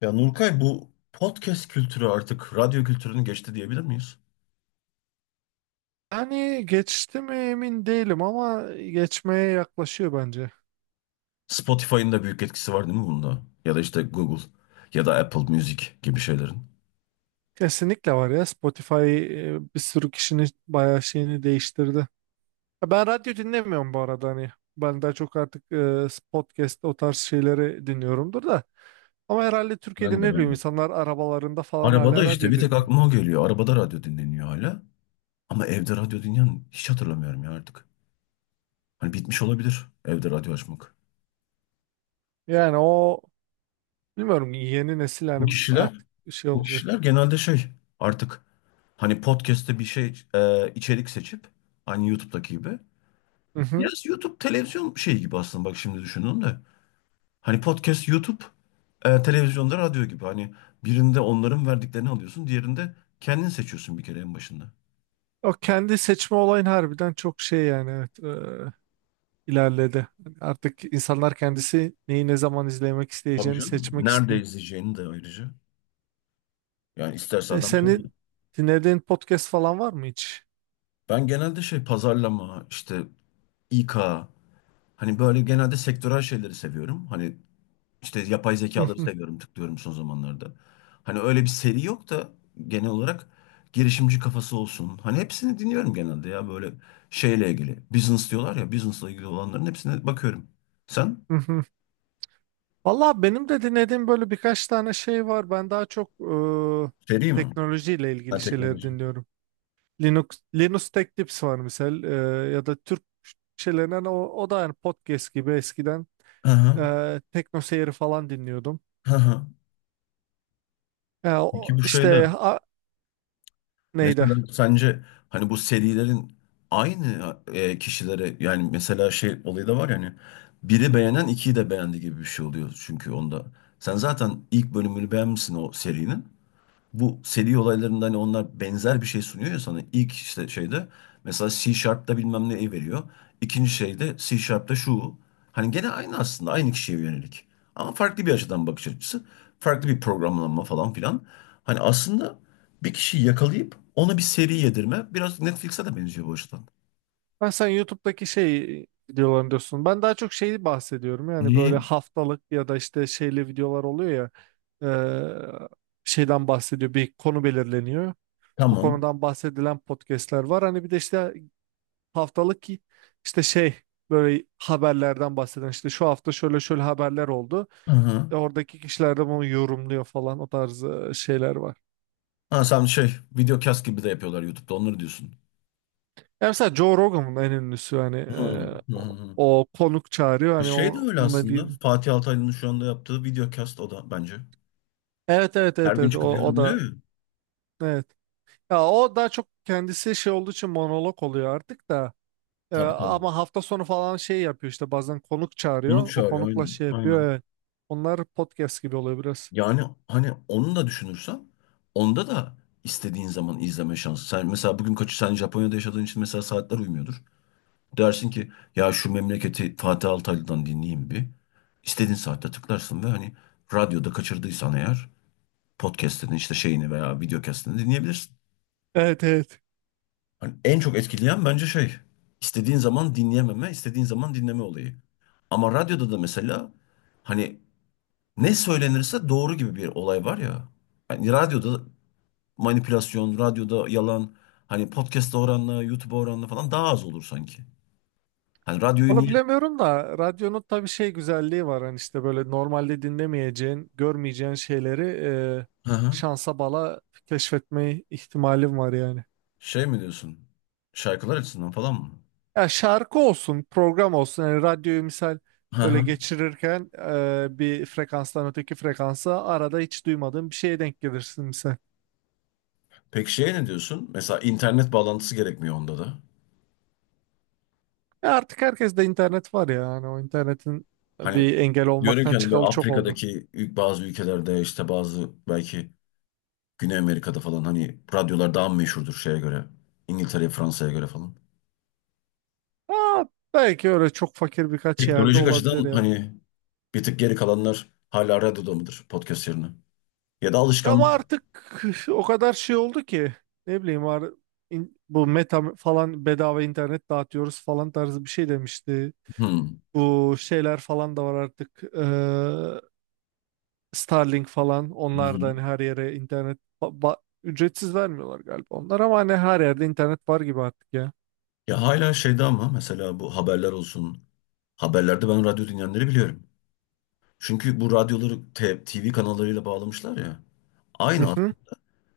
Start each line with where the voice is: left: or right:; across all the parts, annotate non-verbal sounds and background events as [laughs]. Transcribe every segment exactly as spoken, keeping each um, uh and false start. left: Ya Nurkay bu podcast kültürü artık radyo kültürünü geçti diyebilir miyiz?
right: Hani geçti mi emin değilim ama geçmeye yaklaşıyor bence.
left: Spotify'ın da büyük etkisi var değil mi bunda? Ya da işte Google ya da Apple Music gibi şeylerin.
right: Kesinlikle var ya. Spotify e, bir sürü kişinin bayağı şeyini değiştirdi. Ya ben radyo dinlemiyorum bu arada hani. Ben daha çok artık e, podcast o tarz şeyleri dinliyorumdur da. Ama herhalde
left: Ben
right: Türkiye'de
left: de
right: ne
left: ben
right: bileyim
left: de.
right: insanlar arabalarında falan
left: Arabada
right: hala
left: işte
right: radyo
left: bir tek
right: dinliyor.
left: aklıma o geliyor. Arabada radyo dinleniyor hala. Ama evde radyo dinleyen hiç hatırlamıyorum ya artık. Hani bitmiş olabilir evde radyo açmak.
right: Yani o bilmiyorum, yeni nesil
left: Bu
right: yani
left: kişiler,
right: artık şey
left: bu kişiler
right: olacak.
left: genelde şey artık hani podcast'te bir şey e, içerik seçip aynı YouTube'daki gibi.
right: Hı hı.
left: Biraz YouTube televizyon şeyi gibi aslında bak şimdi düşündüm de. Hani podcast, YouTube, e, televizyonda radyo gibi. Hani birinde onların verdiklerini alıyorsun, diğerinde kendin seçiyorsun bir kere en başında.
right: O kendi seçme olayın harbiden çok şey yani, evet. e, ilerledi. Yani artık insanlar kendisi neyi ne zaman izlemek
left: Tabii
right: isteyeceğini
left: canım.
right: seçmek
left: Nerede
right: istiyor.
left: izleyeceğini de ayrıca. Yani isterse
right: E,
left: adam şey.
right: senin dinlediğin podcast falan var mı hiç?
left: Ben genelde şey pazarlama, işte İ K, hani böyle genelde sektörel şeyleri seviyorum. Hani İşte yapay
right: [laughs] Hı
left: zekaları
right: hı,
left: seviyorum, tıklıyorum son zamanlarda. Hani öyle bir seri yok da genel olarak girişimci kafası olsun. Hani hepsini dinliyorum genelde ya böyle şeyle ilgili. Business diyorlar ya, business'la ilgili olanların hepsine bakıyorum. Sen?
right: hı hı. Valla benim de dinlediğim böyle birkaç tane şey var. Ben daha çok
left: Seri
right: e,
left: mi?
right: teknolojiyle ilgili
left: Ben
right: şeyleri
left: teknoloji.
right: dinliyorum. Linux, Linus Tech Tips var misal, e, ya da Türk şeylerinden o, o da yani podcast gibi eskiden,
left: Hı hı.
right: e, Tekno Seyir'i falan dinliyordum.
left: Hı hı.
right: E,
left: Peki
right: o,
left: bu şeyde
right: işte a- neydi?
left: mesela sence hani bu serilerin aynı e, kişilere yani mesela şey olayı da var yani biri beğenen ikiyi de beğendi gibi bir şey oluyor çünkü onda. Sen zaten ilk bölümünü beğenmişsin o serinin bu seri olaylarında hani onlar benzer bir şey sunuyor ya sana. İlk işte şeyde mesela C Sharp'ta bilmem ne veriyor. İkinci şeyde C Sharp'ta şu. Hani gene aynı aslında aynı kişiye yönelik. Ama farklı bir açıdan bakış açısı. Farklı bir programlama falan filan. Hani aslında bir kişiyi yakalayıp ona bir seri yedirme biraz Netflix'e de benziyor bu açıdan.
right: Ha, sen YouTube'daki şey videolarını diyorsun. Ben daha çok şeyi bahsediyorum. Yani böyle
left: Niye?
right: haftalık ya da işte şeyli videolar oluyor ya. eee, Şeyden bahsediyor. Bir konu belirleniyor. O
left: Tamam.
right: konudan bahsedilen podcastler var. Hani bir de işte haftalık ki işte şey, böyle haberlerden bahseden, işte şu hafta şöyle şöyle haberler oldu.
left: Hı hı.
right: E, oradaki kişiler de bunu yorumluyor falan, o tarz e, şeyler var.
left: Ha sen şey videocast gibi de yapıyorlar YouTube'da onları diyorsun.
right: Yani mesela Joe Rogan'ın en ünlüsü hani,
left: Hı
right: e,
left: hı.
right: o,
left: Hı.
right: o konuk çağırıyor
left: E
right: hani,
left: Şey de
right: o,
left: öyle
right: onunla değil.
left: aslında. Fatih Altaylı'nın şu anda yaptığı videocast o da bence.
right: Evet evet
left: Her
right: evet
left: gün
right: evet,
left: çıkıp
right: o o
left: yorumluyor
right: da
left: ya.
right: evet. Ya o daha çok kendisi şey olduğu için monolog oluyor artık da. Ee,
left: Tabii tabii.
right: ama hafta sonu falan şey yapıyor, işte bazen konuk
left: Konuk
right: çağırıyor. O
left: çağırıyor
right: konukla
left: aynen.
right: şey yapıyor,
left: Aynen.
right: evet. Onlar podcast gibi oluyor biraz.
left: Yani hani onu da düşünürsen onda da istediğin zaman izleme şansı. Sen mesela bugün kaçı sen Japonya'da yaşadığın için mesela saatler uymuyordur. Dersin ki ya şu memleketi Fatih Altaylı'dan dinleyeyim bir. İstediğin saatte tıklarsın ve hani radyoda kaçırdıysan eğer podcast'ini işte şeyini veya videocast'ini dinleyebilirsin.
right: Evet evet.
left: Hani en çok etkileyen bence şey, istediğin zaman dinleyememe, istediğin zaman dinleme olayı. Ama radyoda da mesela hani ne söylenirse doğru gibi bir olay var ya. Hani radyoda manipülasyon, radyoda yalan, hani podcast'a oranla, YouTube'a oranla falan daha az olur sanki. Hani radyoyu
right: Onu
left: niye?
right: bilemiyorum da radyonun tabii şey güzelliği var, hani işte böyle normalde dinlemeyeceğin, görmeyeceğin şeyleri e,
left: Hı hı.
right: şansa bala keşfetme ihtimalim var yani.
left: Şey mi diyorsun? Şarkılar açısından falan mı?
right: Ya şarkı olsun, program olsun. Yani radyoyu misal
left: Hı
right: böyle
left: hı.
right: geçirirken e, bir frekanstan öteki frekansa arada hiç duymadığın bir şeye denk gelirsin misal.
left: Peki şeye ne diyorsun? Mesela internet bağlantısı gerekmiyor onda da.
right: E artık herkes de internet var ya. Hani o internetin
left: Hani
right: bir engel
left: diyorum ki
right: olmaktan
left: hani böyle
right: çıkalı çok oldu.
left: Afrika'daki ül- bazı ülkelerde işte bazı belki Güney Amerika'da falan hani radyolar daha mı meşhurdur şeye göre. İngiltere'ye, Fransa'ya göre falan.
right: Aa, belki öyle çok fakir birkaç yerde
left: Teknolojik açıdan
right: olabilir yani.
left: hani bir tık geri kalanlar hala radyoda mıdır podcast yerine? Ya da
right: Ama
left: alışkanlık.
right: artık [laughs] o kadar şey oldu ki, ne bileyim, var in- bu meta falan bedava internet dağıtıyoruz falan tarzı bir şey demişti.
left: Hmm.
right: Bu şeyler falan da var artık. Starlink falan, onlar da hani
left: Hmm.
right: her yere internet ba- ba- ücretsiz vermiyorlar galiba onlar, ama hani her yerde internet var gibi artık ya.
left: Ya hala şeyde ama mesela bu haberler olsun. Haberlerde ben radyo dinleyenleri biliyorum. Çünkü bu radyoları te- T V kanallarıyla bağlamışlar ya.
right: Hı
left: Aynı
right: hı.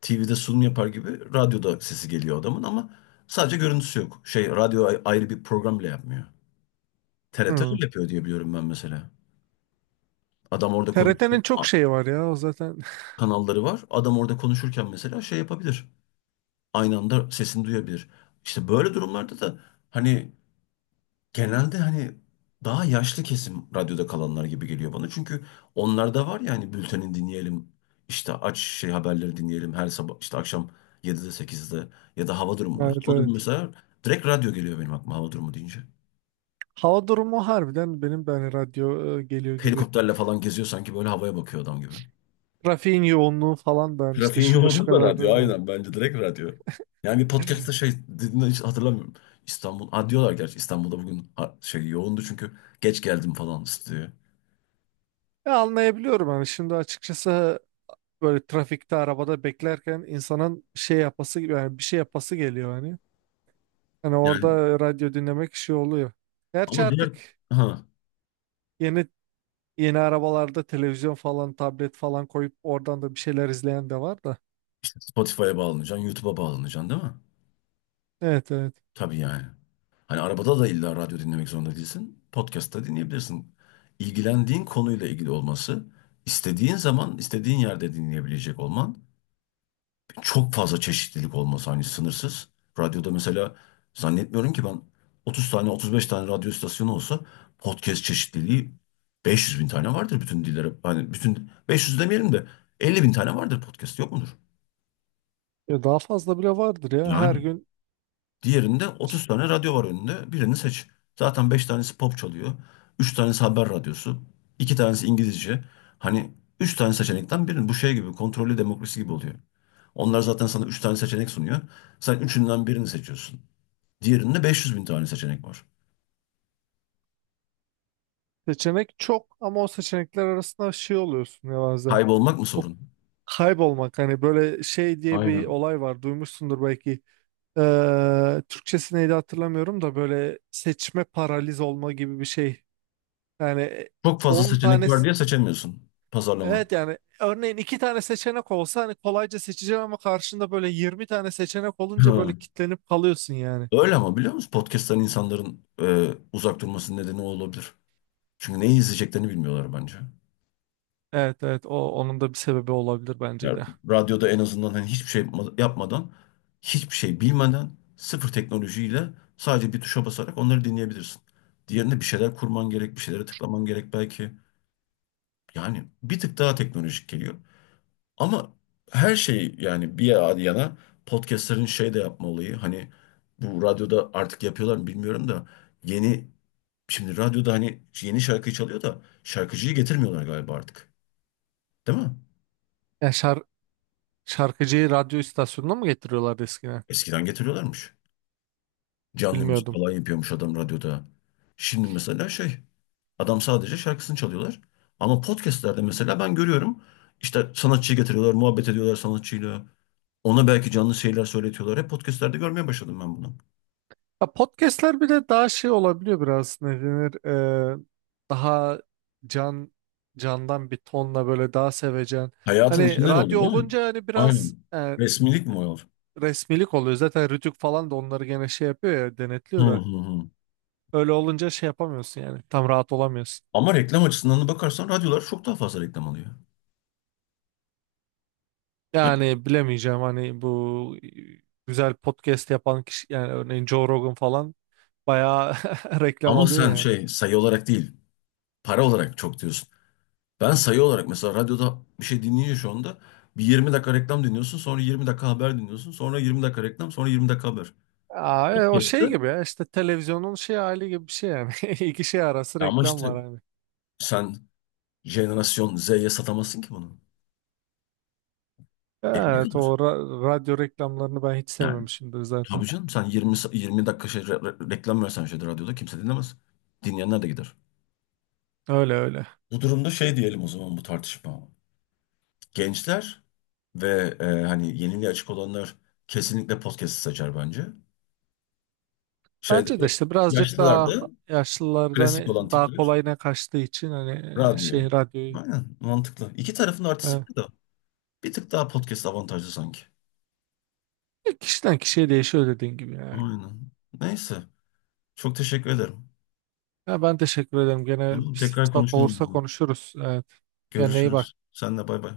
left: T V'de sunum yapar gibi radyoda sesi geliyor adamın ama sadece görüntüsü yok. Şey radyo ay- ayrı bir program bile yapmıyor. T R T
right: Hı.
left: öyle yapıyor diye biliyorum ben mesela. Adam orada konuşuyor.
right: T R T'nin çok
left: a-
right: şeyi var ya o zaten. [laughs]
left: Kanalları var. Adam orada konuşurken mesela şey yapabilir. Aynı anda sesini duyabilir. İşte böyle durumlarda da hani genelde hani daha yaşlı kesim radyoda kalanlar gibi geliyor bana. Çünkü onlarda var ya hani bülteni dinleyelim, işte aç şey haberleri dinleyelim her sabah işte akşam yedide sekizde ya da hava durumu mesela.
right: Evet
left: Hava durumu
right: evet.
left: mesela direkt radyo geliyor benim aklıma hava durumu deyince.
right: Hava durumu harbiden benim de hani radyo e, geliyor gibi.
left: Helikopterle falan geziyor sanki böyle havaya bakıyor adam gibi.
right: Trafiğin yoğunluğu falan da hani işte
left: Trafiğin
right: şurada şu
left: yoğunluğu da
right: kadar.
left: radyo
right: e.
left: aynen bence direkt radyo. Yani bir podcast'ta şey dediğini hiç hatırlamıyorum. İstanbul, ha diyorlar gerçi İstanbul'da bugün ha- şey yoğundu çünkü geç geldim falan diyor.
right: Ya anlayabiliyorum hani, şimdi açıkçası böyle trafikte arabada beklerken insanın şey yapası gibi yani, bir şey yapası geliyor hani. Hani
left: Yani
right: orada radyo dinlemek şey oluyor. Gerçi
left: ama diğer
right: artık
left: ha.
right: yeni, yeni arabalarda televizyon falan, tablet falan koyup oradan da bir şeyler izleyen de var da.
left: Spotify'a bağlanacaksın, YouTube'a bağlanacaksın değil mi?
right: Evet evet.
left: Tabii yani. Hani arabada da illa radyo dinlemek zorunda değilsin. Podcast'ta dinleyebilirsin. İlgilendiğin konuyla ilgili olması, istediğin zaman, istediğin yerde dinleyebilecek olman, çok fazla çeşitlilik olması hani sınırsız. Radyoda mesela zannetmiyorum ki ben otuz tane, otuz beş tane radyo istasyonu olsa podcast çeşitliliği beş yüz bin tane vardır bütün dillere. Hani bütün beş yüz demeyelim de elli bin tane vardır podcast yok mudur?
right: Ya daha fazla bile vardır ya. Her
left: Yani.
right: gün
left: Diğerinde otuz tane radyo var önünde. Birini seç. Zaten beş tanesi pop çalıyor. Üç tanesi haber radyosu. İki tanesi İngilizce. Hani üç tane seçenekten birini. Bu şey gibi kontrollü demokrasi gibi oluyor. Onlar zaten sana üç tane seçenek sunuyor. Sen üçünden birini seçiyorsun. Diğerinde beş yüz bin tane seçenek var.
right: seçenek çok, ama o seçenekler arasında şey oluyorsun ya bazen.
left: Kaybolmak mı
right: O
left: sorun?
right: kaybolmak, hani böyle şey diye bir
left: Aynen.
right: olay var, duymuşsundur belki. Ee, Türkçesi neydi hatırlamıyorum da, böyle seçme paraliz olma gibi bir şey. Yani
left: Çok fazla
right: on
left: seçenek
right: tane,
left: var diye seçemiyorsun pazarlama.
right: evet yani örneğin iki tane seçenek olsa hani kolayca seçeceğim, ama karşında böyle yirmi tane seçenek olunca böyle
left: Ha.
right: kitlenip kalıyorsun yani.
left: Öyle ama biliyor musun? Podcast'tan insanların e, uzak durmasının nedeni o olabilir. Çünkü neyi izleyeceklerini bilmiyorlar bence.
right: Evet evet, o onun da bir sebebi olabilir bence
left: Ya
right: de.
left: radyoda en azından hani hiçbir şey yapma- yapmadan, hiçbir şey bilmeden, sıfır teknolojiyle sadece bir tuşa basarak onları dinleyebilirsin. Diğerinde bir şeyler kurman gerek, bir şeylere tıklaman gerek belki. Yani bir tık daha teknolojik geliyor. Ama her şey yani bir yana podcastlerin şey de yapma olayı hani bu radyoda artık yapıyorlar mı bilmiyorum da yeni şimdi radyoda hani yeni şarkıyı çalıyor da şarkıcıyı getirmiyorlar galiba artık. Değil mi?
right: Ya şar Şarkıcıyı radyo istasyonuna mı getiriyorlardı eskiden?
left: Eskiden getiriyorlarmış. Canlı müzik
right: Bilmiyordum.
left: falan yapıyormuş adam radyoda. Şimdi mesela şey, adam sadece şarkısını çalıyorlar. Ama podcastlerde mesela ben görüyorum. İşte sanatçıyı getiriyorlar, muhabbet ediyorlar sanatçıyla. Ona belki canlı şeyler söyletiyorlar. Hep podcastlerde görmeye başladım ben bunu.
right: Ya podcastler bir de daha şey olabiliyor biraz, ne denir, Ee, daha can candan bir tonla, böyle daha sevecen.
left: Hayatın
right: Hani
left: içinden
right: radyo
left: oldu değil mi?
right: olunca hani biraz
left: Aynen.
right: e,
left: Resmilik mi o?
right: resmilik oluyor. Zaten Rütük falan da onları gene şey yapıyor ya,
left: Hı
right: denetliyor da.
left: hı hı.
right: Öyle olunca şey yapamıyorsun yani. Tam rahat olamıyorsun.
left: Ama reklam açısından da bakarsan radyolar çok daha fazla reklam alıyor. Ya,
right: Yani bilemeyeceğim hani, bu güzel podcast yapan kişi yani, örneğin Joe Rogan falan bayağı [laughs] reklam
left: ama
right: alıyor
left: sen
right: yani.
left: şey sayı olarak değil, para olarak çok diyorsun. Ben sayı olarak mesela radyoda bir şey dinleyince şu anda bir yirmi dakika reklam dinliyorsun, sonra yirmi dakika haber dinliyorsun, sonra yirmi dakika reklam, sonra yirmi dakika haber.
right: Aa, e, o şey
left: Podcast'ı.
right: gibi ya, işte televizyonun şey hali gibi bir şey yani. [laughs] İki şey arası
left: Ya ama
right: reklam
left: işte
right: var hani.
left: sen jenerasyon Z'ye satamazsın ki bunu. Elinde
right: Evet, o
left: kalır.
right: ra- radyo reklamlarını ben hiç
left: Yani
right: sevmemişimdir zaten.
left: tabii canım sen yirmi, sa- yirmi dakika şey, re- re- reklam versen şeyde radyoda kimse dinlemez. Dinleyenler de gider.
right: Öyle öyle.
left: Bu durumda şey diyelim o zaman bu tartışma. Gençler ve e, hani yeniliğe açık olanlar kesinlikle podcast'ı seçer bence. Şeyde
right: Bence de işte birazcık
left: yaşlılar
right: daha
left: da
right: yaşlılarda
left: klasik olan
right: hani daha
left: tipler.
right: kolayına kaçtığı için hani, e,
left: Radyo.
right: şey radyoyu.
left: Aynen mantıklı. İki tarafın artısı
right: e,
left: var da bir tık daha podcast avantajlı sanki.
right: Kişiden kişiye değişiyor dediğin gibi yani.
left: Aynen. Neyse. Çok teşekkür ederim.
right: Ya ben teşekkür ederim. Gene bir
left: Tamam, tekrar
right: fırsat
left: konuşalım
right: olursa
left: bunu.
right: konuşuruz. Evet. Kendine iyi
left: Görüşürüz.
right: bak.
left: Senle bay bay.